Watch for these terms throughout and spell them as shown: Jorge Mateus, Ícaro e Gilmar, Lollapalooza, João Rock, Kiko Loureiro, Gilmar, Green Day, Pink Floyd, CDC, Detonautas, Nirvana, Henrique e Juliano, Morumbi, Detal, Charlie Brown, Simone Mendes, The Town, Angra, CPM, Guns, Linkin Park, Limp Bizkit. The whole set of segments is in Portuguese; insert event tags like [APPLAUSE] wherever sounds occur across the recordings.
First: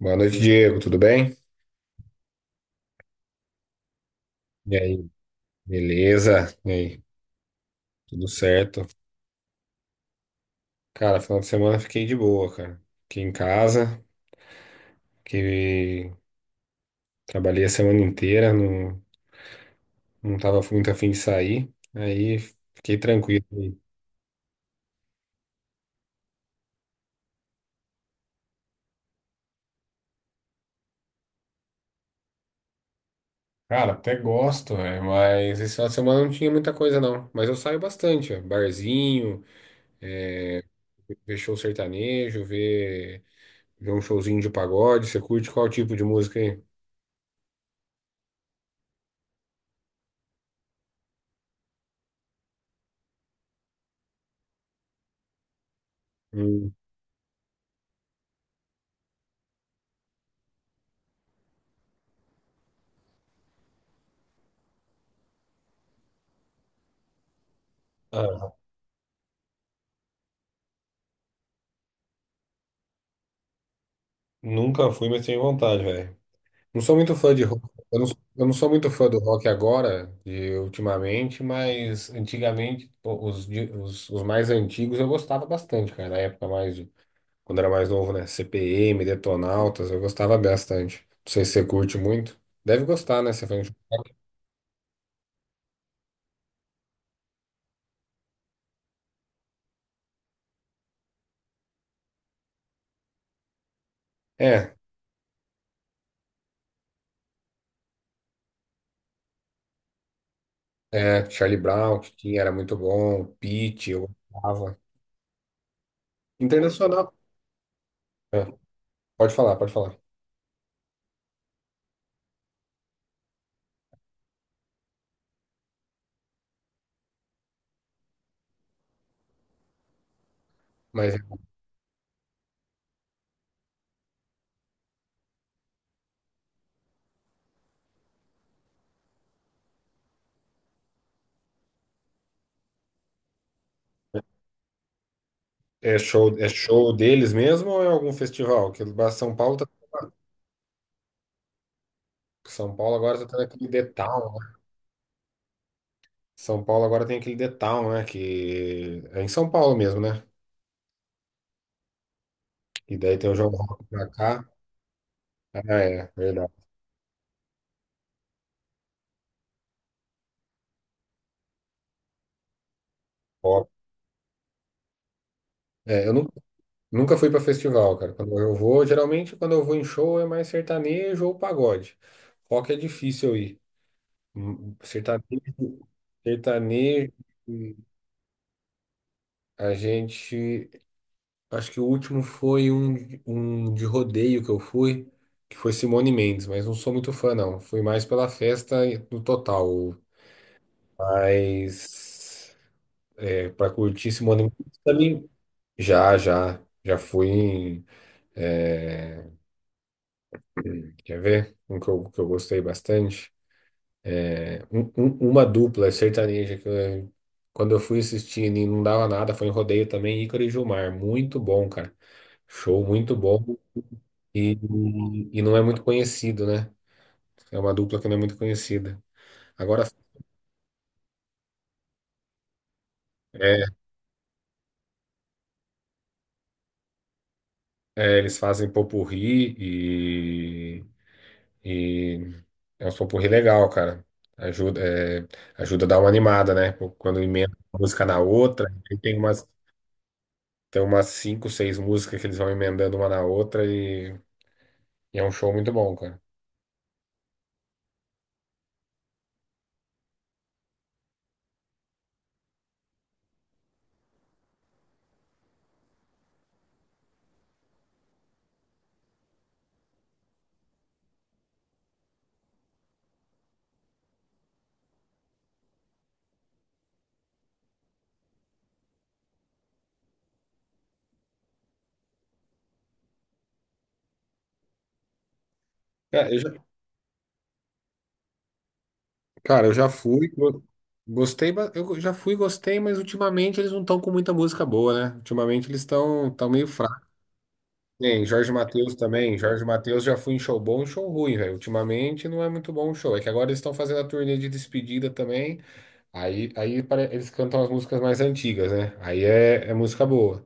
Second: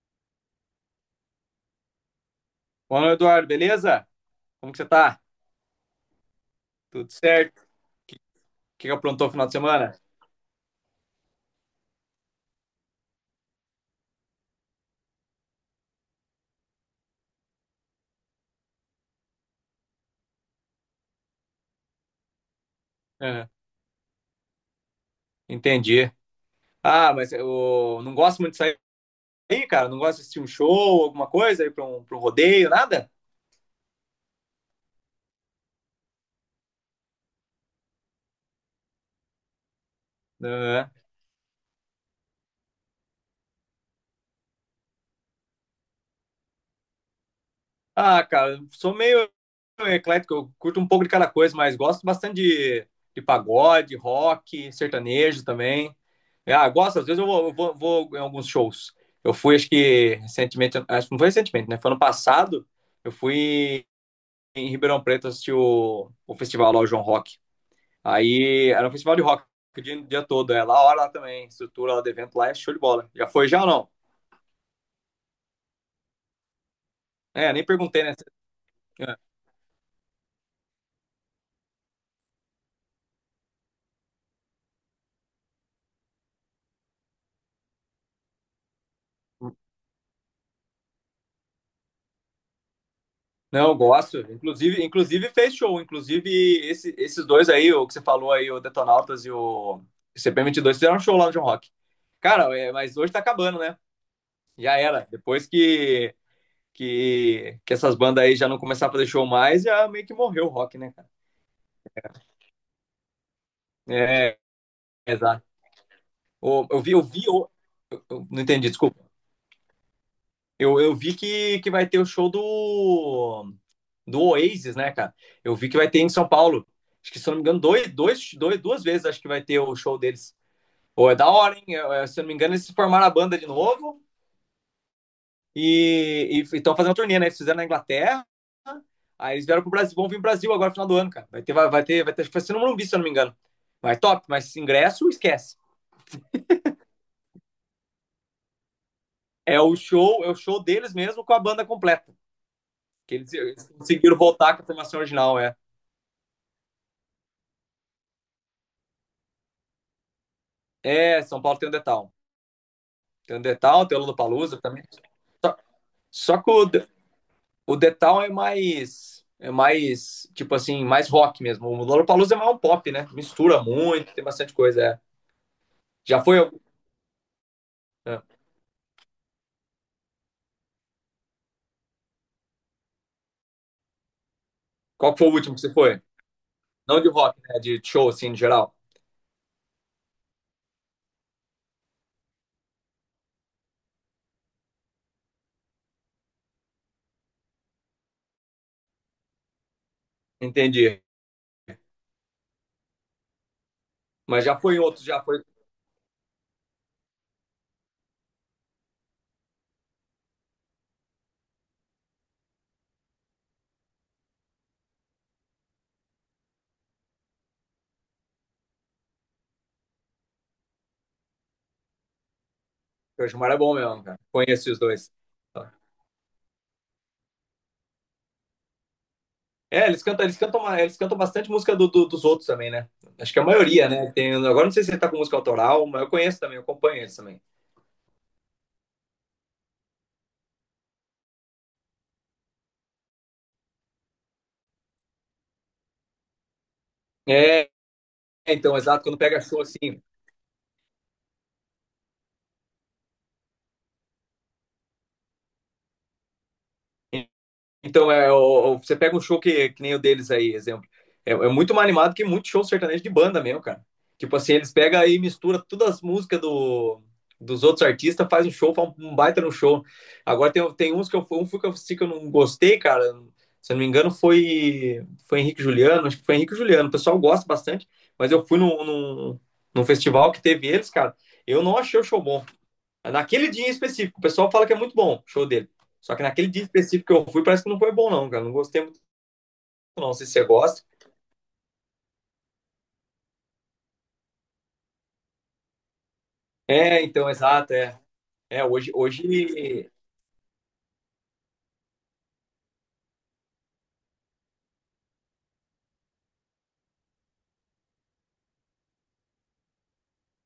Boa noite, Diego. Tudo bem? Fala, Eduardo, beleza? Como E que você aí, tá? beleza? E aí, Tudo certo? O que, tudo certo? que aprontou no final de semana? Cara, final de semana fiquei de boa, cara. Fiquei em casa, que trabalhei a semana inteira, não tava muito afim de sair, aí fiquei tranquilo. Aham. Entendi. Ah, mas eu não gosto muito de sair, cara. Não gosto de assistir um show, alguma coisa, ir pra um rodeio, nada? Cara, até gosto, velho, mas esse final de semana não tinha muita coisa, não. Mas eu saio bastante, ó. Barzinho, Aham. ver show sertanejo, ver um showzinho de pagode. Você curte qual tipo de música aí? Ah, cara, eu sou meio eclético. Eu curto um pouco de cada coisa, mas gosto bastante de pagode, rock, sertanejo também. Ah, Hum. gosto. Às vezes vou em alguns shows. Eu fui, acho que recentemente, acho que não foi recentemente, né? Foi ano passado. Eu fui em Ribeirão Preto assistir o festival lá, o João Rock. Ah, Aí era um festival de rock o dia todo. É lá, a hora lá também. Estrutura lá do evento lá é show de bola. Já foi já ou não? nunca fui, mas tenho vontade, velho. Não sou muito fã de É, rock. nem Eu perguntei, não, né? eu não sou muito fã do rock agora, de ultimamente, mas antigamente, pô, os mais antigos eu gostava bastante, cara. Na época mais, quando era mais novo, né? CPM, Detonautas, eu gostava bastante. Não sei se você curte muito. Deve gostar, né? Você foi... Não, eu gosto. Inclusive, fez show. Inclusive, esses dois aí, o que você falou aí, o Detonautas e o cp dois fizeram um show lá no John Rock. Cara, é, mas hoje tá acabando, né? Já É, era. Depois que essas bandas aí já não começaram a fazer show mais, já meio que morreu o rock, né, cara? é, Charlie Brown, que tinha, era muito bom. Pitty, eu É, gostava. exato. Ô, eu vi, Internacional. Eu- não É, entendi, desculpa. pode falar, pode falar. Eu vi que vai ter o show do Oasis, né, cara? Eu vi que vai ter em São Paulo. Acho que, se eu não me engano, duas vezes acho que vai ter o show deles. Ou Mas é é da hora, hein? Se eu não me engano, eles formaram a banda de novo e estão fazendo uma turnê, né? Eles fizeram na Inglaterra, aí eles vieram pro Brasil, vão vir pro Brasil agora no final do ano, cara. Vai ter, acho que vai ser no Morumbi, se eu não me engano. Mas top, mas ingresso, esquece. É show deles mesmo ou é algum festival? Que São Paulo tá É o show deles mesmo com a banda completa. São Paulo Que agora tá eles, tendo aquele eles The conseguiram Town, né? voltar com a formação original, é. São Paulo agora tem aquele The Town, né? Que é em São Paulo mesmo, né? É, São Paulo tem o Detal. E daí tem o Tem o João Rock Detal, tem o pra cá. Lollapalooza também. Só, Ah, é, só que verdade. o Detal É mais, tipo assim, mais rock mesmo. O Lollapalooza é mais um pop, né? Mistura Ó, muito, tem bastante coisa, é. é, eu Já nunca, foi algum? nunca fui pra festival, cara. É. Quando eu vou, geralmente quando eu vou em show é mais sertanejo ou pagode. Rock é difícil eu ir. Hum, Qual que foi o último que você Sertanejo, foi? Não de sertanejo, rock, né? De show, assim, em geral. a gente. Acho que o último foi um de rodeio que eu fui, que foi Simone Mendes, mas não sou muito fã, não. Fui mais pela festa no total. Entendi. Mas é, para curtir Simone Mas já foi em Mendes outro, já também. foi. Já, já. Já fui em. É, quer ver? Um que que eu gostei bastante. É, uma dupla sertaneja quando eu fui assistir e não dava nada, foi em rodeio também, Ícaro e Gilmar. Muito bom, cara. Show muito O Gilmar é bom. bom mesmo, cara. E, Conheci os dois. e não é Tá. muito conhecido, né? É uma dupla que não é muito conhecida. Agora, É, eles cantam bastante música dos outros também, né? Acho que a é, maioria, né? Tem, agora não sei se ele tá com música autoral, mas eu conheço também, eu acompanho eles também. é, eles fazem popurrí e é um popurrí legal, cara. Ajuda, é, ajuda a dar uma animada, né? Quando emenda É, uma música na outra, então, exato, quando pega show assim. tem umas cinco, seis músicas que eles vão emendando uma na outra e é um show muito bom, cara. Então, é, você pega um show que nem o deles aí, exemplo. É muito mais animado que muito show sertanejo de banda mesmo, cara. Tipo assim, eles pegam aí e misturam todas as músicas dos outros artistas, faz um show, faz um baita no show. Agora tem uns que um fui que eu, assisti que eu não gostei, cara. Se eu não me engano, foi Henrique e Juliano. Acho que foi Henrique e Juliano. O pessoal gosta bastante, mas eu fui num festival que teve eles, cara. Eu não achei o show bom. Naquele dia em específico, o pessoal fala que é muito bom show dele. Só que É, naquele dia específico que eu fui, parece que não foi bom, não, cara. Não gostei muito, cara, eu já não. Se fui, você go- gosta. gostei, eu já fui, gostei, mas ultimamente eles não estão com muita música boa, né? Ultimamente eles estão tão meio É, fracos. então, exato, é. Tem Jorge É, hoje, Mateus também. Jorge hoje. Mateus já foi em show bom e show ruim, velho. Ultimamente não é muito bom o show. É que agora eles estão fazendo a turnê de despedida também. Eles cantam as músicas mais antigas, né? Aí é, é música boa.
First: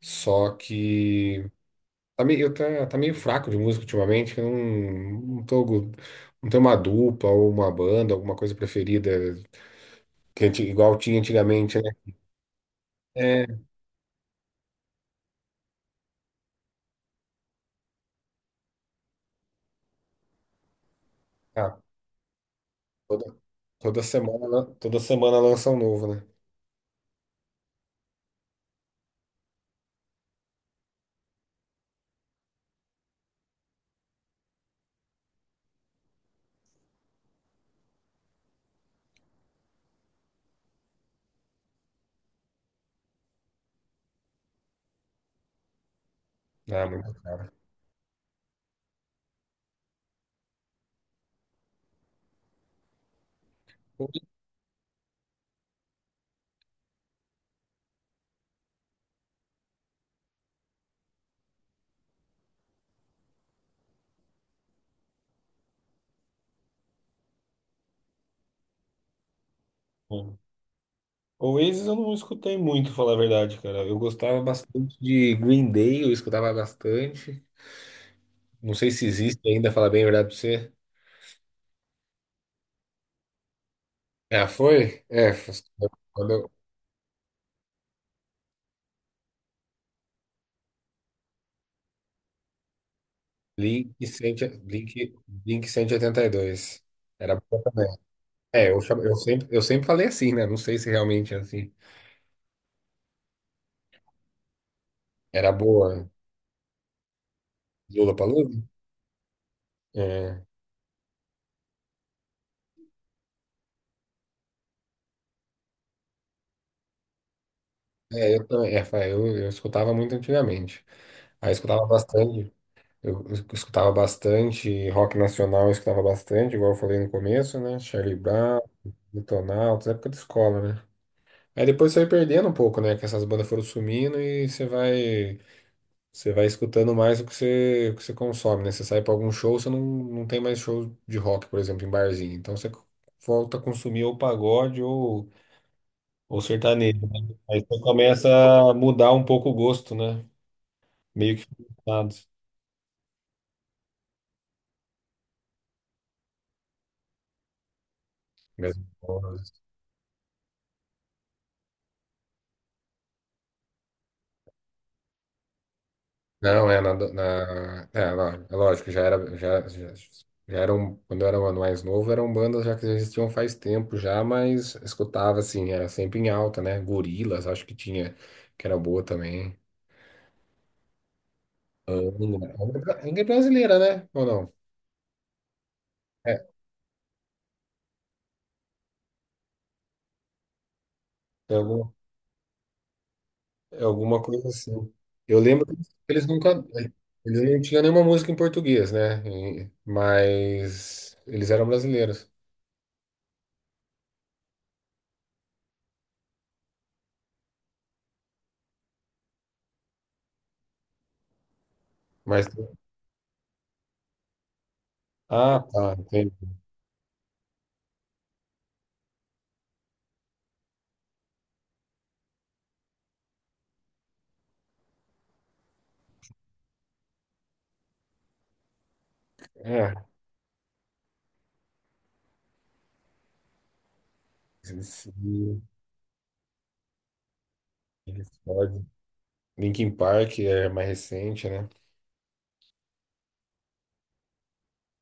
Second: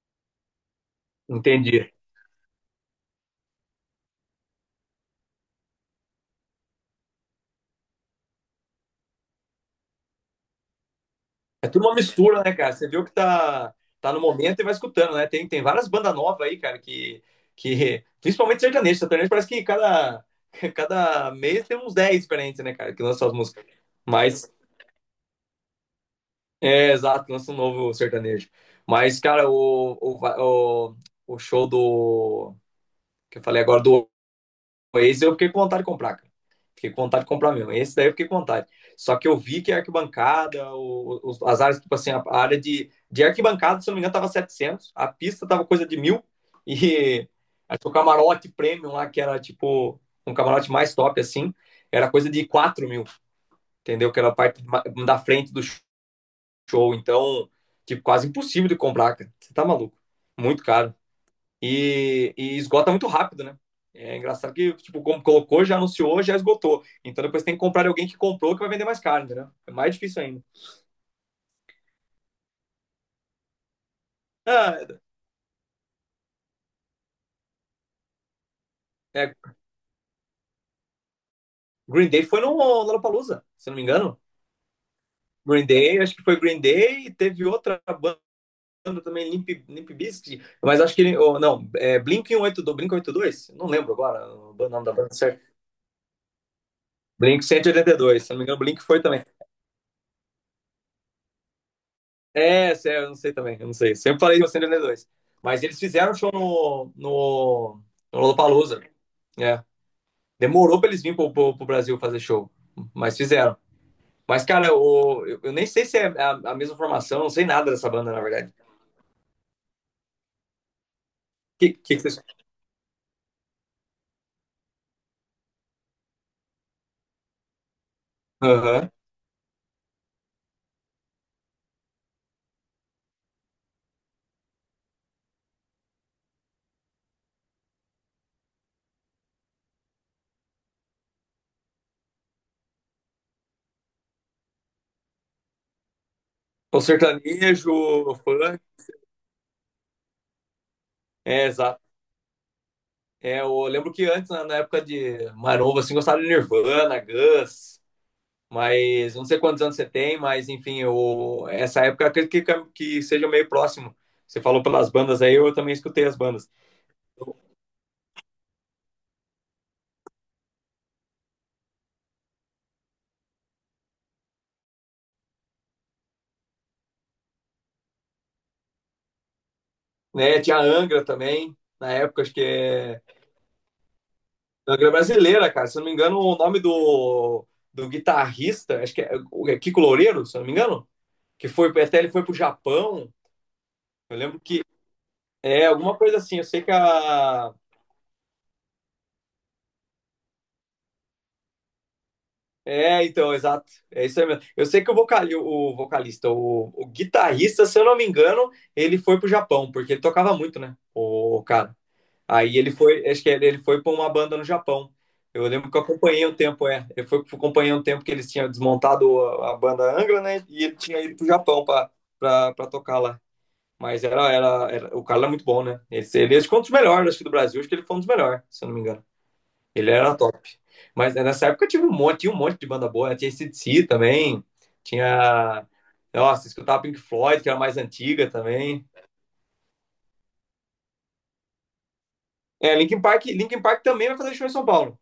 Só que Entendi. Tá meio fraco de música ultimamente. Eu não, não tô, go- não tenho uma dupla ou uma banda, alguma coisa preferida que igual tinha É antigamente, tudo né? uma mistura, né, cara? Você viu que É, tá no momento e vai escutando, né? Tem várias bandas novas aí, cara, que. Que principalmente sertanejo. Sertanejo parece que cada, [LAUGHS] cada mês ah, tem uns 10 diferentes, né, cara, que lançam toda, as músicas. Mas toda semana lança um novo, né? é, exato, lança um novo sertanejo. Mas, cara, o show do, que eu falei agora do Oasis, eu fiquei com vontade de comprar, cara. Fiquei com vontade de comprar mesmo. Esse daí eu fiquei com vontade. Só que eu vi que a arquibancada, as áreas, tipo assim, a área de arquibancada, se eu não me engano, tava 700, a pista tava coisa de 1.000, [LAUGHS] Ah, muito e cara. acho que o camarote premium lá, que era tipo um camarote mais top, assim, era coisa de 4.000, entendeu? Que era a parte da frente do show. Então, tipo, quase impossível de comprar, cara. Você tá maluco. Muito caro. E esgota muito rápido, né? É engraçado que, tipo, como colocou, já anunciou, já esgotou. Então depois tem que comprar de alguém que comprou que vai vender mais caro, entendeu? É mais difícil ainda. Oasis eu não escutei muito, falar a verdade, cara. Eu gostava Ah, bastante de Green Day, eu escutava bastante. Não sei se é, existe ainda, falar bem a verdade pra você. Green Day foi no Lollapalooza, se não me engano. Ah, foi? Green Day, acho que Quando foi eu... Green Day e teve outra banda também, Limp Bizkit, mas acho que, oh, não, é Blink 182, Blink 182. Não lembro Blink, agora 100 o nome Blink, da banda certo. Blink 182. Era Blink boa cento e oitenta também. e dois se não me engano, É, Blink foi também. Eu sempre falei assim, né? Não sei se realmente é assim. É, sério, eu não sei também, eu não sei. Sempre falei de Ocean dois. Era Mas eles boa. fizeram show no Lollapalooza? Lollapalooza. É. É, Demorou pra eles virem pro Brasil fazer show, mas fizeram. Mas, cara, eu nem sei se é a mesma formação, eu não sei nada dessa banda, na é, eu, verdade. também- é, fa- eu escutava muito antigamente. Aí eu Que, escutava vocês. bastante. Eu escutava bastante rock nacional, eu escutava bastante, igual eu falei no começo, né? Charlie Brown, Aham. Detonautas, época de escola, né? Aí depois você vai perdendo um pouco, né? Que essas bandas foram sumindo e você vai escutando mais o que você consome, né? Você sai pra algum show, você não tem mais show de rock, por exemplo, em barzinho. Então você volta a consumir ou pagode ou O sertanejo, né? Aí sertanejo, você o começa funk. a mudar um pouco o gosto, né? Meio que. É, exato. É, eu lembro que antes, na época de Maromba, assim, gostava de Nirvana, Guns. Mas não sei Mas, quantos anos você tem, mas enfim, essa época eu acredito que seja meio próximo. Você falou pelas bandas aí, eu também escutei as bandas. não, é na, do- na é, lá, é lógico, já eram quando eu era mais novo, eram bandas já que já existiam faz tempo já, mas escutava assim, era sempre em alta, né? Gorilas, acho que tinha que era boa também. Né? Tinha a Angra também, na época, acho que é. Ainda é brasileira, né? Ou não? Angra brasileira, cara. Se eu não me engano, o É, nome do guitarrista, acho que é, é Kiko Loureiro, se eu não me engano, que é foi alguma, até ele foi pro Japão. é Eu alguma lembro coisa que assim. Eu lembro é que alguma coisa eles assim. Eu sei nunca que eles a. não tinham nenhuma música em português, né? E- mas eles eram brasileiros. É, então, exato. É isso aí mesmo. Eu sei que o vocalista, o guitarrista, se eu não me engano, ele foi pro Japão, porque ele tocava muito, né? O cara. Mas Aí ele foi, acho que ele foi pra uma banda no Japão. Eu ah, lembro que eu tá, acompanhei um entendi. tempo, é. Eu fui, acompanhei um tempo que eles tinham desmontado a banda Angra, né? E ele tinha ido pro Japão pra tocar lá. Mas era, o cara era muito bom, né? Acho que foi um dos melhores, acho que do Brasil, acho que ele foi um dos melhores, se eu não me engano. Ele É. era top. Mas né, nessa época eu tive um monte, tinha um monte de banda boa, né? Tinha CDC também. Tinha. Nossa, escutava Pink Floyd, que era mais Pink antiga Floyd. também. Linkin Park é mais recente, né? É, Linkin Park, Linkin Park também vai fazer show em São Paulo.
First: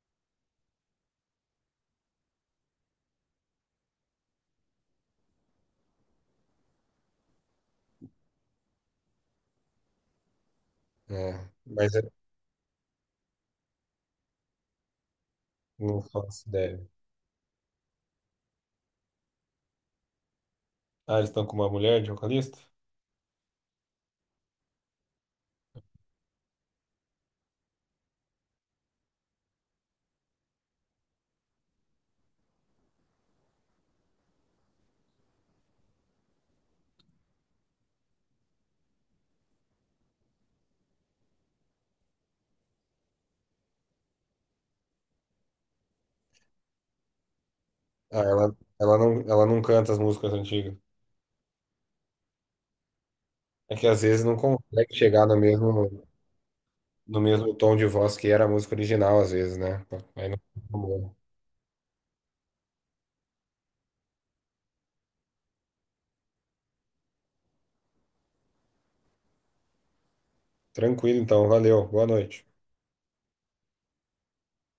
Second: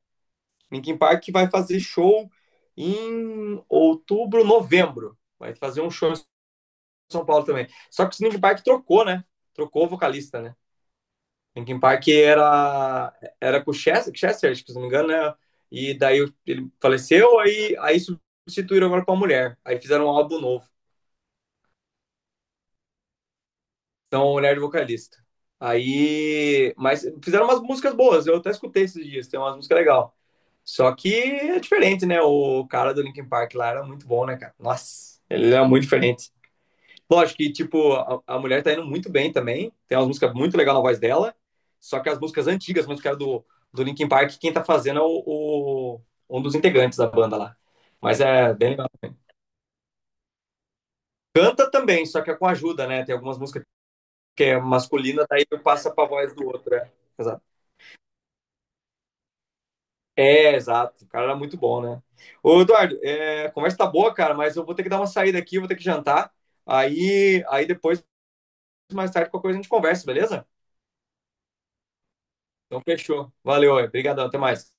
Linkin Park vai fazer show em outubro, novembro. Vai fazer um show em São Paulo também. Só que o Linkin Park trocou, né? Trocou o vocalista, né? É, Linkin mas Park eu era com o Chester, acho que se não me engano, né? E não daí faço ele ideia. faleceu, aí substituíram agora com a mulher. Aí fizeram um álbum novo. Ah, eles estão com uma mulher de vocalista? Então, mulher de vocalista. Aí. Mas fizeram umas músicas boas, eu até escutei esses dias, tem umas músicas legais. Só que é diferente, né? O cara do Linkin Park lá era muito bom, né, cara? Nossa, ele era muito diferente. Lógico que, tipo, a mulher tá indo muito bem também. Tem umas músicas muito legais na voz dela. Só que as músicas antigas, as músicas do Linkin Park, quem tá fazendo é o- um dos integrantes da banda lá. Ah, Mas é bem legal. Ela não canta as músicas antigas. Canta também, só que é com ajuda, né? Tem algumas músicas É que às vezes não que é consegue masculina, chegar no daí tu passa mesmo, pra voz do outro. É, no exato. mesmo tom de voz que era a música original, às vezes, né? Aí não- É, fica exato. O bom. cara era muito bom, né? Ô, Eduardo, é, a conversa tá boa, cara, mas eu vou ter que dar uma saída aqui, eu vou ter que jantar. Aí depois, mais tarde, qualquer coisa a gente conversa, beleza? Tranquilo, então. Valeu. Boa noite. Então, fechou. Valeu, obrigadão, até mais.